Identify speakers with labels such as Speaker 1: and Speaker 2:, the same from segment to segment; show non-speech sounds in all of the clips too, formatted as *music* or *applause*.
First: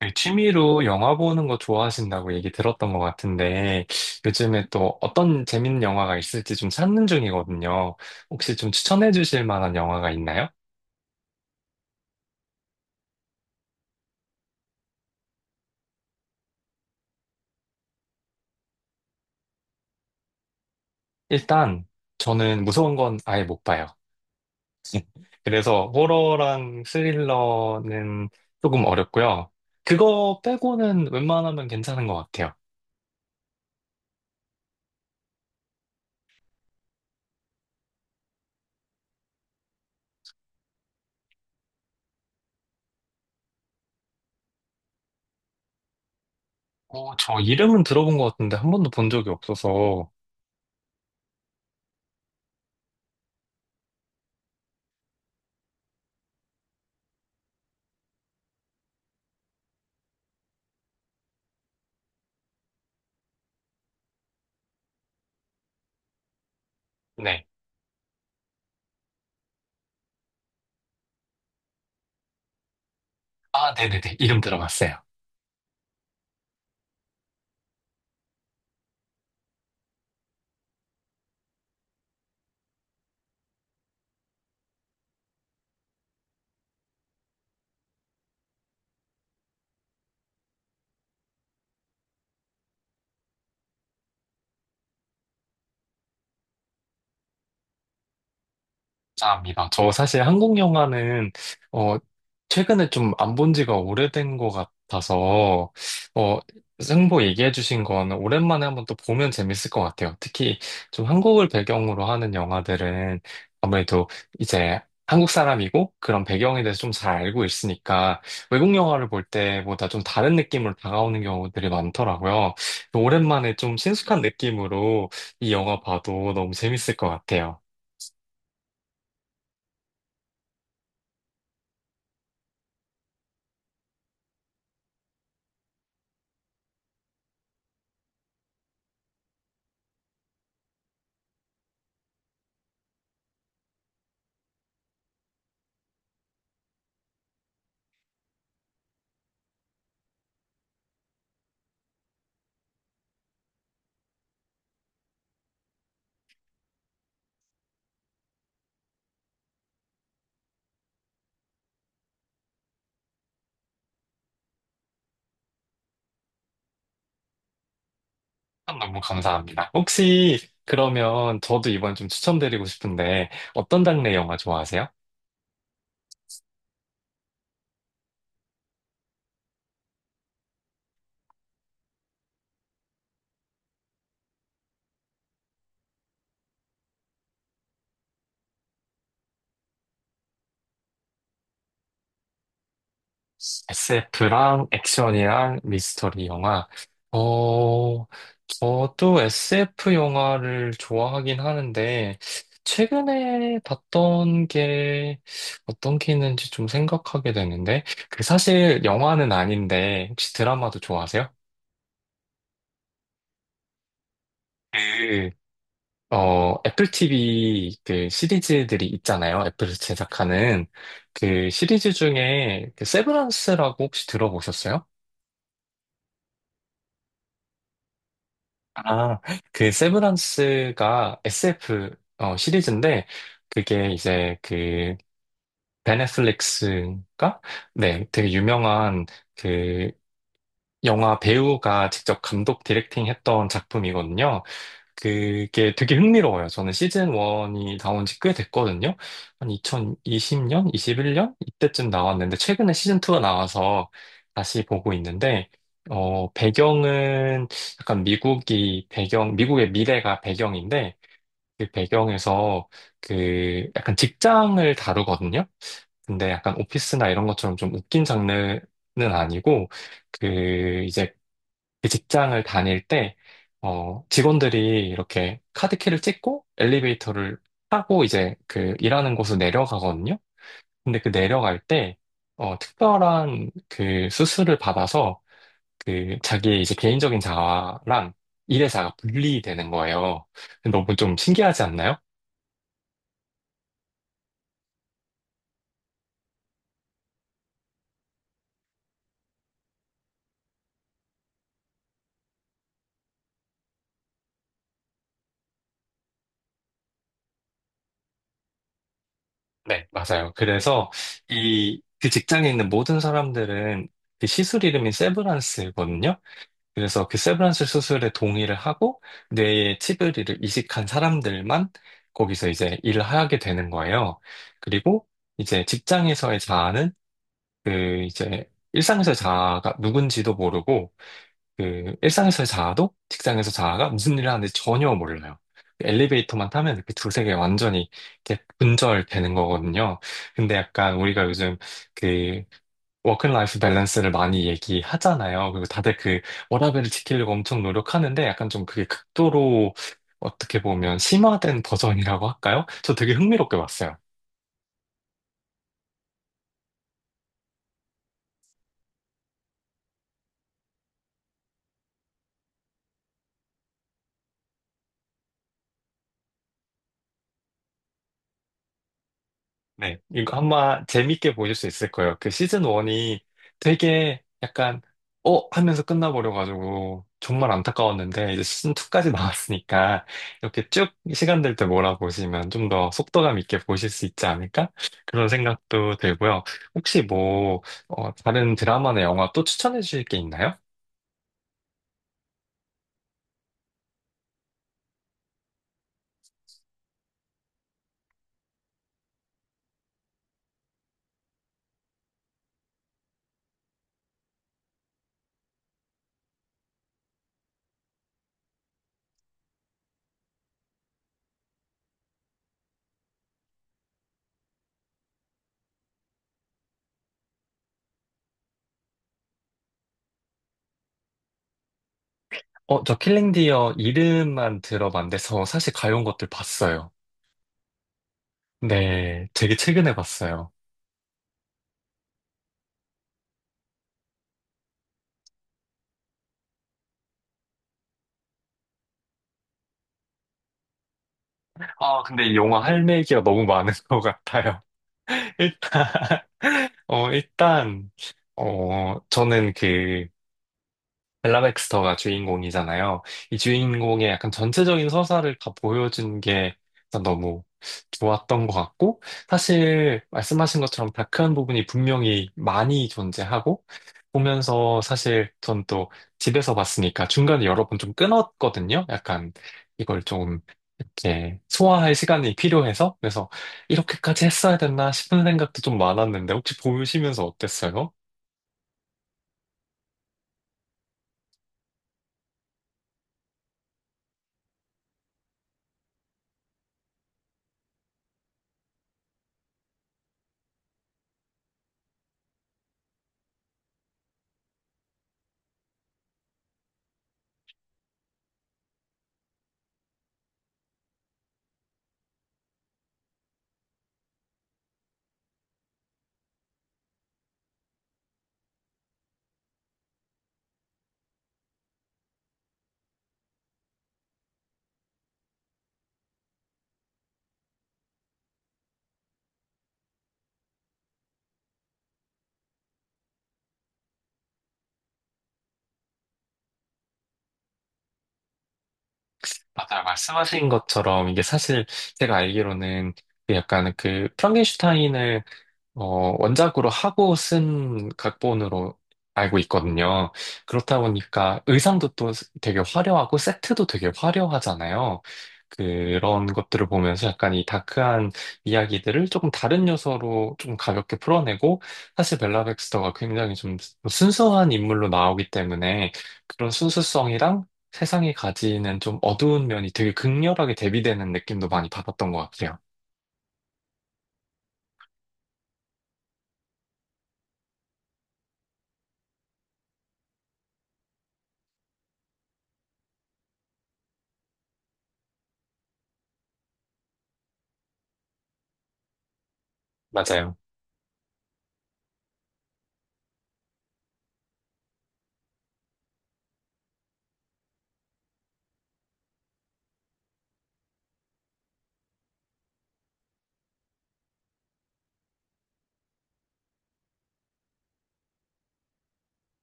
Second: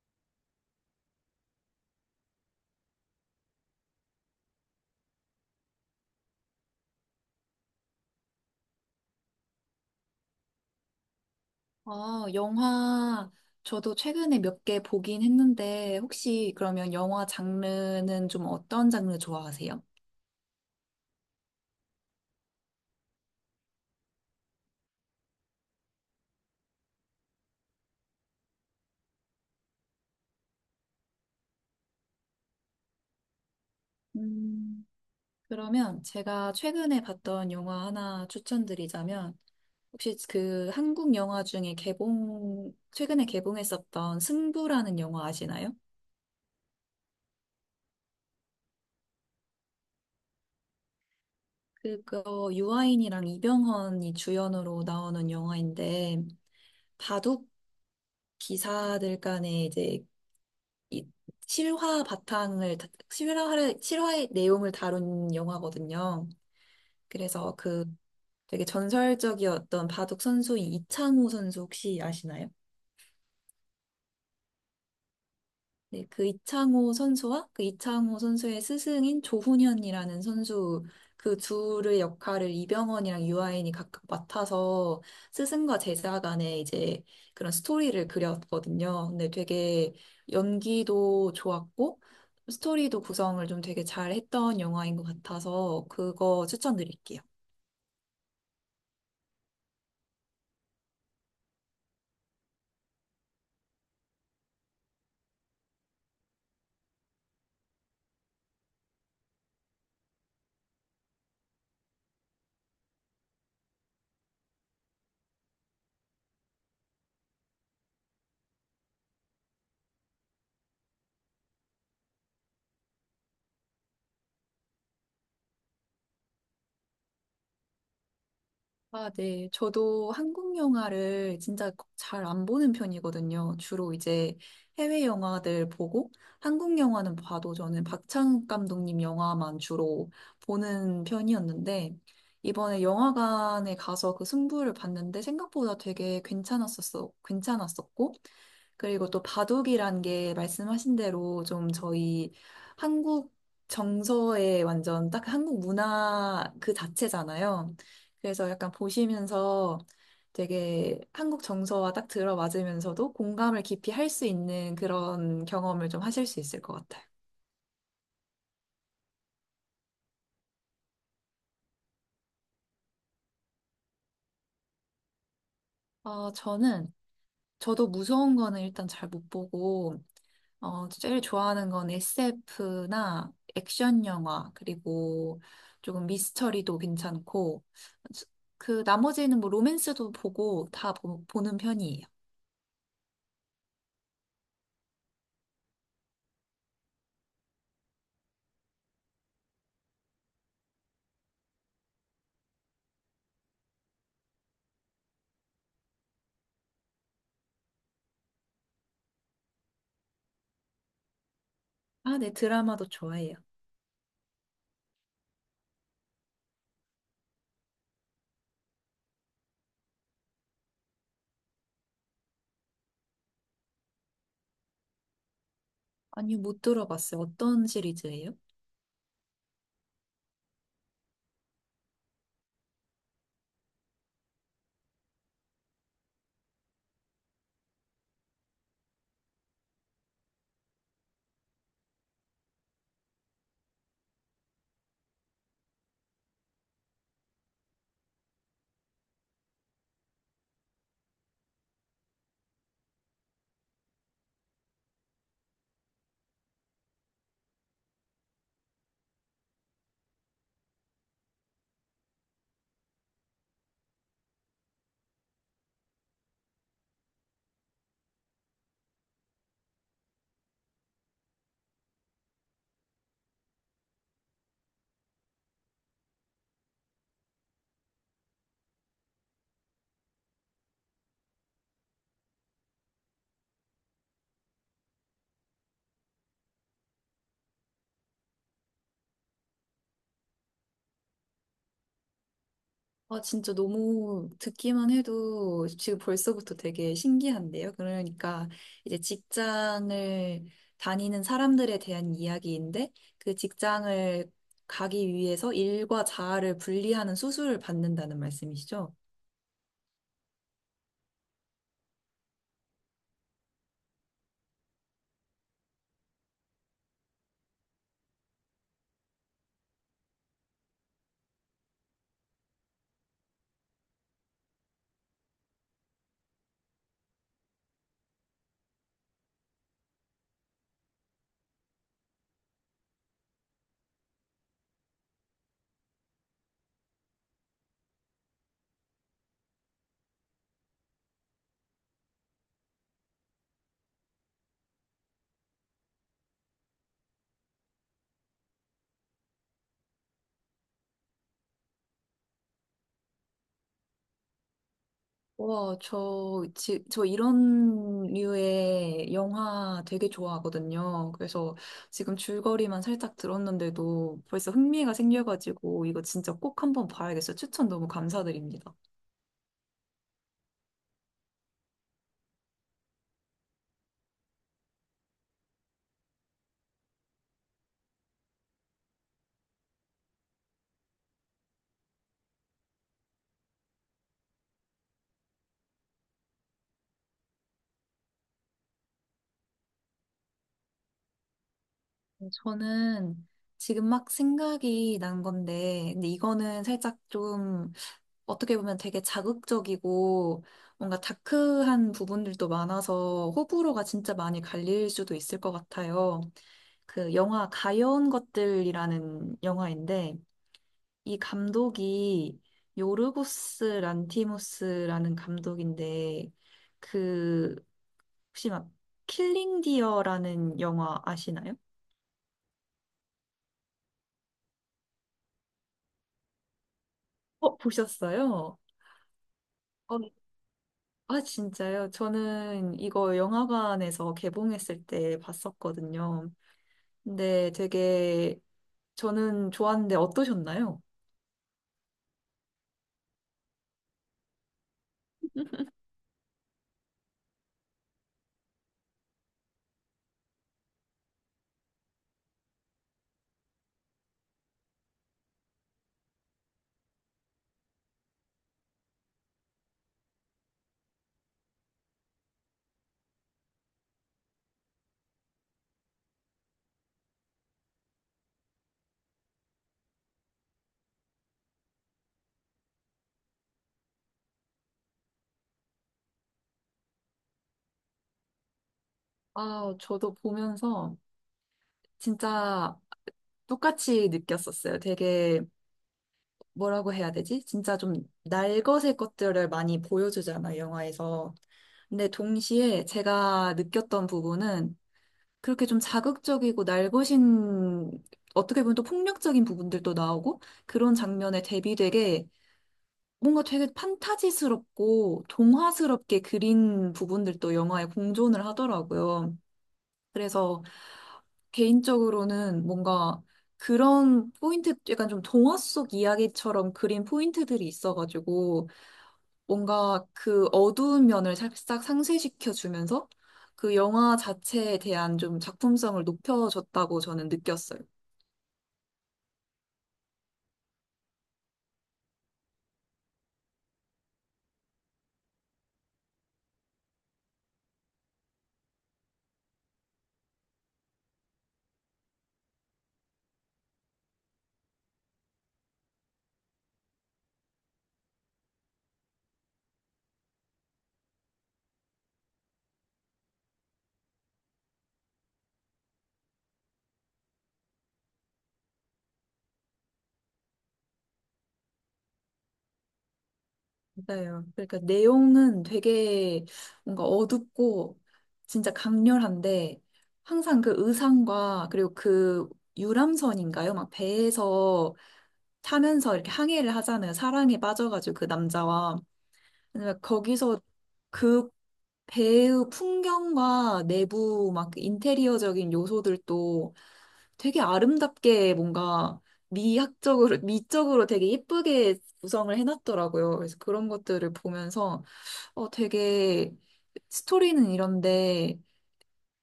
Speaker 1: 그 취미로 영화 보는 거 좋아하신다고 얘기 들었던 것 같은데, 요즘에 또 어떤 재밌는 영화가 있을지 좀 찾는 중이거든요. 혹시 좀 추천해 주실 만한 영화가 있나요?
Speaker 2: 영화, 저도 최근에 몇 개 보긴 했는데, 혹시 그러면 영화 장르는 좀 어떤 장르 좋아하세요?
Speaker 1: 일단, 저는 무서운 건 아예 못 봐요. *laughs* 그래서 호러랑 스릴러는 조금 어렵고요. 그거 빼고는 웬만하면 괜찮은 것 같아요.
Speaker 2: 음, 그러면 제가 최근에 봤던 영화 하나 추천드리자면, 혹시 그 한국 영화 중에 개봉, 최근에 개봉했었던 승부라는 영화 아시나요?
Speaker 1: 저 이름은 들어본 것 같은데 한 번도 본 적이 없어서,
Speaker 2: 그거 유아인이랑 이병헌이 주연으로 나오는 영화인데, 바둑 기사들 간의 이제 이 실화를 실화의 내용을 다룬 영화거든요.
Speaker 1: 네.
Speaker 2: 그래서 그 되게 전설적이었던 바둑 선수인 이창호 선수 혹시 아시나요?
Speaker 1: 아, 네네네. 이름 들어봤어요.
Speaker 2: 네, 그 이창호 선수와 그 이창호 선수의 스승인 조훈현이라는 선수 그 둘의 역할을 이병헌이랑 유아인이 각각 맡아서 스승과 제자 간의 이제 그런 스토리를 그렸거든요. 근데 되게 연기도 좋았고 스토리도 구성을 좀 되게 잘 했던 영화인 것 같아서 그거 추천드릴게요.
Speaker 1: 감사합니다. 저 사실 한국 영화는 어 최근에 좀 안 본 지가 오래된 것 같아서 어 승보 얘기해 주신 건 오랜만에 한번 또 보면 재밌을 것 같아요. 특히 좀 한국을 배경으로 하는 영화들은 아무래도 이제 한국 사람이고 그런 배경에 대해서 좀 잘 알고 있으니까 외국 영화를 볼 때보다 좀 다른 느낌으로 다가오는 경우들이 많더라고요. 오랜만에 좀 친숙한 느낌으로 이 영화 봐도 너무 재밌을 것 같아요.
Speaker 2: 아, 네. 저도 한국 영화를 진짜 잘 안 보는 편이거든요. 주로 이제 해외 영화들 보고 한국 영화는 봐도 저는 박찬욱 감독님 영화만 주로 보는 편이었는데 이번에 영화관에 가서 그 승부를 봤는데 생각보다 되게 괜찮았었어. 괜찮았었고 그리고 또 바둑이란 게 말씀하신 대로 좀 저희 한국 정서에 완전 딱 한국 문화 그 자체잖아요. 그래서 약간 보시면서 되게 한국 정서와 딱 들어맞으면서도 공감을 깊이 할 수 있는 그런 경험을 좀 하실 수 있을 것 같아요.
Speaker 1: 너무 감사합니다. 혹시 그러면 저도 이번에 좀 추천드리고 싶은데 어떤 장르의 영화 좋아하세요?
Speaker 2: 저는, 저도 무서운 거는 일단 잘 못 보고, 제일 좋아하는 건 SF나 액션 영화, 그리고 조금 미스터리도 괜찮고, 그 나머지는 뭐 로맨스도 보고 보는 편이에요.
Speaker 1: SF랑 액션이랑 미스터리 영화. 어, 저도 SF 영화를 좋아하긴 하는데 최근에 봤던 게 어떤 게 있는지 좀 생각하게 되는데 그 사실 영화는 아닌데 혹시 드라마도 좋아하세요?
Speaker 2: 아, 네, 드라마도 좋아해요.
Speaker 1: 그 애플 TV 그 시리즈들이 있잖아요. 애플이 제작하는 그 시리즈 중에 그 세브란스라고 혹시 들어보셨어요?
Speaker 2: 아니요, 못 들어봤어요. 어떤 시리즈예요?
Speaker 1: 아, 그 세브란스가 SF 시리즈인데 그게 이제 그 베네플릭스가 네, 되게 유명한 그 영화 배우가 직접 감독 디렉팅 했던 작품이거든요. 그게 되게 흥미로워요. 저는 시즌 1이 나온 지 꽤 됐거든요. 한 2020년, 21년 이때쯤 나왔는데 최근에 시즌 2가 나와서 다시 보고 있는데 배경은 약간 미국이 배경, 미국의 미래가 배경인데 그 배경에서 그 약간 직장을 다루거든요. 근데 약간 오피스나 이런 것처럼 좀 웃긴 장르는 아니고, 그, 이제 그 직장을 다닐 때, 직원들이 이렇게 카드키를 찍고 엘리베이터를 타고 이제 그 일하는 곳으로 내려가거든요. 근데 그 내려갈 때, 특별한 그 수술을 받아서 그 자기의 이제 개인적인 자아랑 일의 자아가 분리되는 거예요. 너무 좀 신기하지 않나요?
Speaker 2: 아, 진짜 너무 듣기만 해도 지금 벌써부터 되게 신기한데요. 그러니까 이제 직장을 다니는 사람들에 대한 이야기인데 그 직장을 가기 위해서 일과 자아를 분리하는 수술을 받는다는 말씀이시죠?
Speaker 1: 네, 맞아요. 그래서 이 그 직장에 있는 모든 사람들은 그 시술 이름이 세브란스거든요. 그래서 그 세브란스 수술에 동의를 하고 뇌에 치을리를 이식한 사람들만 거기서 이제 일을 하게 되는 거예요. 그리고 이제 직장에서의 자아는 그 이제 일상에서의 자아가 누군지도 모르고 그 일상에서의 자아도 직장에서 자아가 무슨 일을 하는지 전혀 몰라요. 그 엘리베이터만 타면 이렇게 두세 개 완전히 이렇게 분절되는 거거든요. 근데 약간 우리가 요즘 그 워크라이프 밸런스를 많이 얘기하잖아요. 그리고 다들 그 워라밸을 지키려고 엄청 노력하는데 약간 좀 그게 극도로 어떻게 보면 심화된 버전이라고 할까요? 저 되게 흥미롭게 봤어요.
Speaker 2: 와, 저 이런 류의 영화 되게 좋아하거든요. 그래서 지금 줄거리만 살짝 들었는데도 벌써 흥미가 생겨가지고 이거 진짜 꼭 한번 봐야겠어요. 추천 너무 감사드립니다.
Speaker 1: 네, 이거 아마 재밌게 보실 수 있을 거예요. 그 시즌 1이 되게 약간, 어? 하면서 끝나버려가지고, 정말 안타까웠는데, 이제 시즌 2까지 *laughs* 나왔으니까, 이렇게 쭉 시간 될 때 몰아보시면 좀 더 속도감 있게 보실 수 있지 않을까? 그런 생각도 들고요. 혹시 뭐, 다른 드라마나 영화 또 추천해 주실 게 있나요?
Speaker 2: 저는 지금 막 생각이 난 건데, 근데 이거는 살짝 좀 어떻게 보면 되게 자극적이고 뭔가 다크한 부분들도 많아서 호불호가 진짜 많이 갈릴 수도 있을 것 같아요. 그 영화 가여운 것들이라는 영화인데, 이 감독이 요르고스 란티모스라는 감독인데, 그 혹시 막 킬링 디어라는 영화 아시나요?
Speaker 1: 저 킬링 디어 이름만 들어봤는데, 저 사실 가요 온 것들 봤어요.
Speaker 2: 어, 보셨어요?
Speaker 1: 네, 되게 최근에 봤어요.
Speaker 2: 아, 진짜요? 저는 이거 영화관에서 개봉했을 때 봤었거든요. 근데 되게 저는 좋았는데 어떠셨나요?
Speaker 1: 아, 근데 이 영화 할 얘기가 너무 많은 *laughs* 것 같아요. *laughs* 일단, 어, 일단, 저는 그, 벨라 백스터가 주인공이잖아요. 이 주인공의 약간 전체적인 서사를 다 보여준 게 일단 너무 좋았던 것 같고, 사실 말씀하신 것처럼 다크한 부분이 분명히 많이 존재하고, 보면서 사실 전 또 집에서 봤으니까 중간에 여러 번 좀 끊었거든요. 약간 이걸 좀 이렇게 소화할 시간이 필요해서. 그래서 이렇게까지 했어야 됐나 싶은 생각도 좀 많았는데, 혹시 보시면서 어땠어요?
Speaker 2: 아, 저도 보면서 진짜 똑같이 느꼈었어요. 되게 뭐라고 해야 되지? 진짜 좀 날것의 것들을 많이 보여주잖아요, 영화에서. 근데 동시에 제가 느꼈던 부분은 그렇게 좀 자극적이고 날것인 어떻게 보면 또 폭력적인 부분들도 나오고 그런 장면에 대비되게 뭔가 되게 판타지스럽고 동화스럽게 그린 부분들도 영화에 공존을 하더라고요. 그래서 개인적으로는 뭔가 그런 포인트, 약간 좀 동화 속 이야기처럼 그린 포인트들이 있어가지고 뭔가 그 어두운 면을 살짝 상쇄시켜주면서 그 영화 자체에 대한 좀 작품성을 높여줬다고 저는 느꼈어요.
Speaker 1: 맞아요. 말씀하신 것처럼 이게 사실 제가 알기로는 그 약간 그 프랑켄슈타인을 원작으로 하고 쓴 각본으로 알고 있거든요. 그렇다 보니까 의상도 또 되게 화려하고 세트도 되게 화려하잖아요. 그런 것들을 보면서 약간 이 다크한 이야기들을 조금 다른 요소로 좀 가볍게 풀어내고 사실 벨라 백스터가 굉장히 좀 순수한 인물로 나오기 때문에 그런 순수성이랑 세상이 가지는 좀 어두운 면이 되게 극렬하게 대비되는 느낌도 많이 받았던 것 같아요.
Speaker 2: 맞아요. 그러니까 내용은 되게 뭔가 어둡고 진짜 강렬한데 항상 그 의상과 그리고 그 유람선인가요? 막 배에서 타면서 이렇게 항해를 하잖아요. 사랑에 빠져가지고 그 남자와. 왜냐면
Speaker 1: 맞아요.
Speaker 2: 거기서 그 배의 풍경과 내부 막 인테리어적인 요소들도 되게 아름답게 뭔가 미학적으로, 미적으로 되게 예쁘게 구성을 해놨더라고요. 그래서 그런 것들을 보면서 되게 스토리는 이런데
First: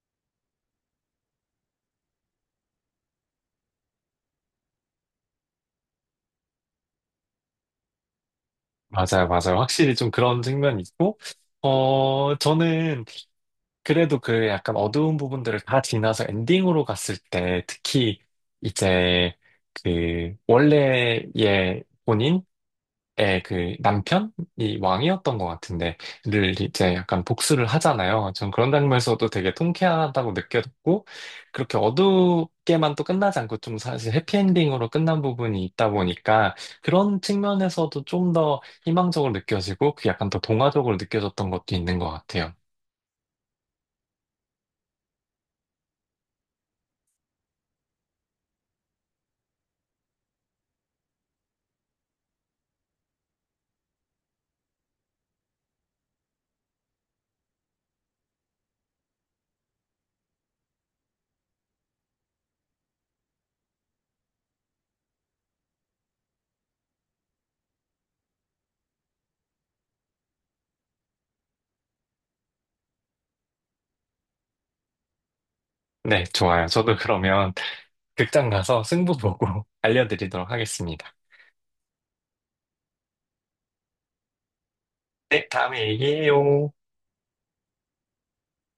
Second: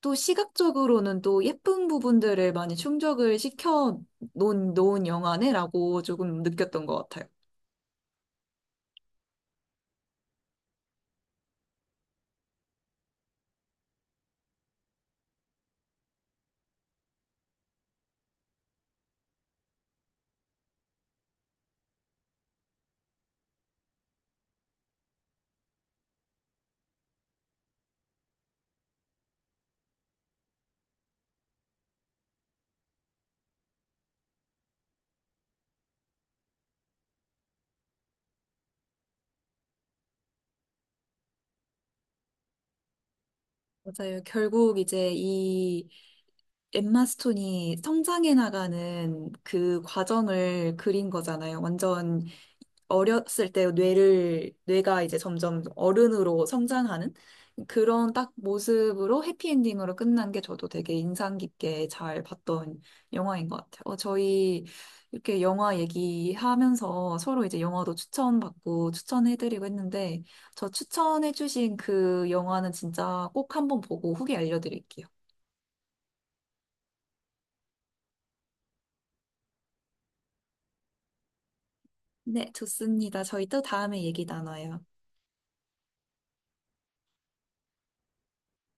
Speaker 2: 또 시각적으로는 또 예쁜 부분들을 많이 충족을 시켜 놓은 영화네라고 조금 느꼈던 것 같아요.
Speaker 1: 맞아요, 맞아요. 확실히 좀 그런 측면이 있고, 저는 그래도 그 약간 어두운 부분들을 다 지나서 엔딩으로 갔을 때, 특히 이제 그 원래의 본인? 에, 그 남편이 왕이었던 것 같은데, 를 이제 약간 복수를 하잖아요. 전 그런 장면에서도 되게 통쾌하다고 느꼈고, 그렇게 어둡게만 또 끝나지 않고 좀 사실 해피엔딩으로 끝난 부분이 있다 보니까, 그런 측면에서도 좀 더 희망적으로 느껴지고, 그 약간 더 동화적으로 느껴졌던 것도 있는 것 같아요.
Speaker 2: 맞아요. 결국 이제 이 엠마 스톤이 성장해 나가는 그 과정을 그린 거잖아요. 완전 어렸을 때 뇌가 이제 점점 어른으로 성장하는 그런 딱 모습으로 해피엔딩으로 끝난 게 저도 되게 인상 깊게 잘 봤던 영화인 것 같아요. 어, 저희 이렇게 영화 얘기하면서 서로 이제 영화도 추천받고 추천해드리고 했는데 저 추천해주신 그 영화는 진짜 꼭 한번 보고 후기 알려드릴게요.
Speaker 1: 네, 좋아요. 저도 그러면 *laughs* 극장 가서 승부 보고 *laughs* 알려드리도록 하겠습니다.
Speaker 2: 네, 좋습니다. 저희 또 다음에 얘기 나눠요.
Speaker 1: 네, 다음에 얘기해요.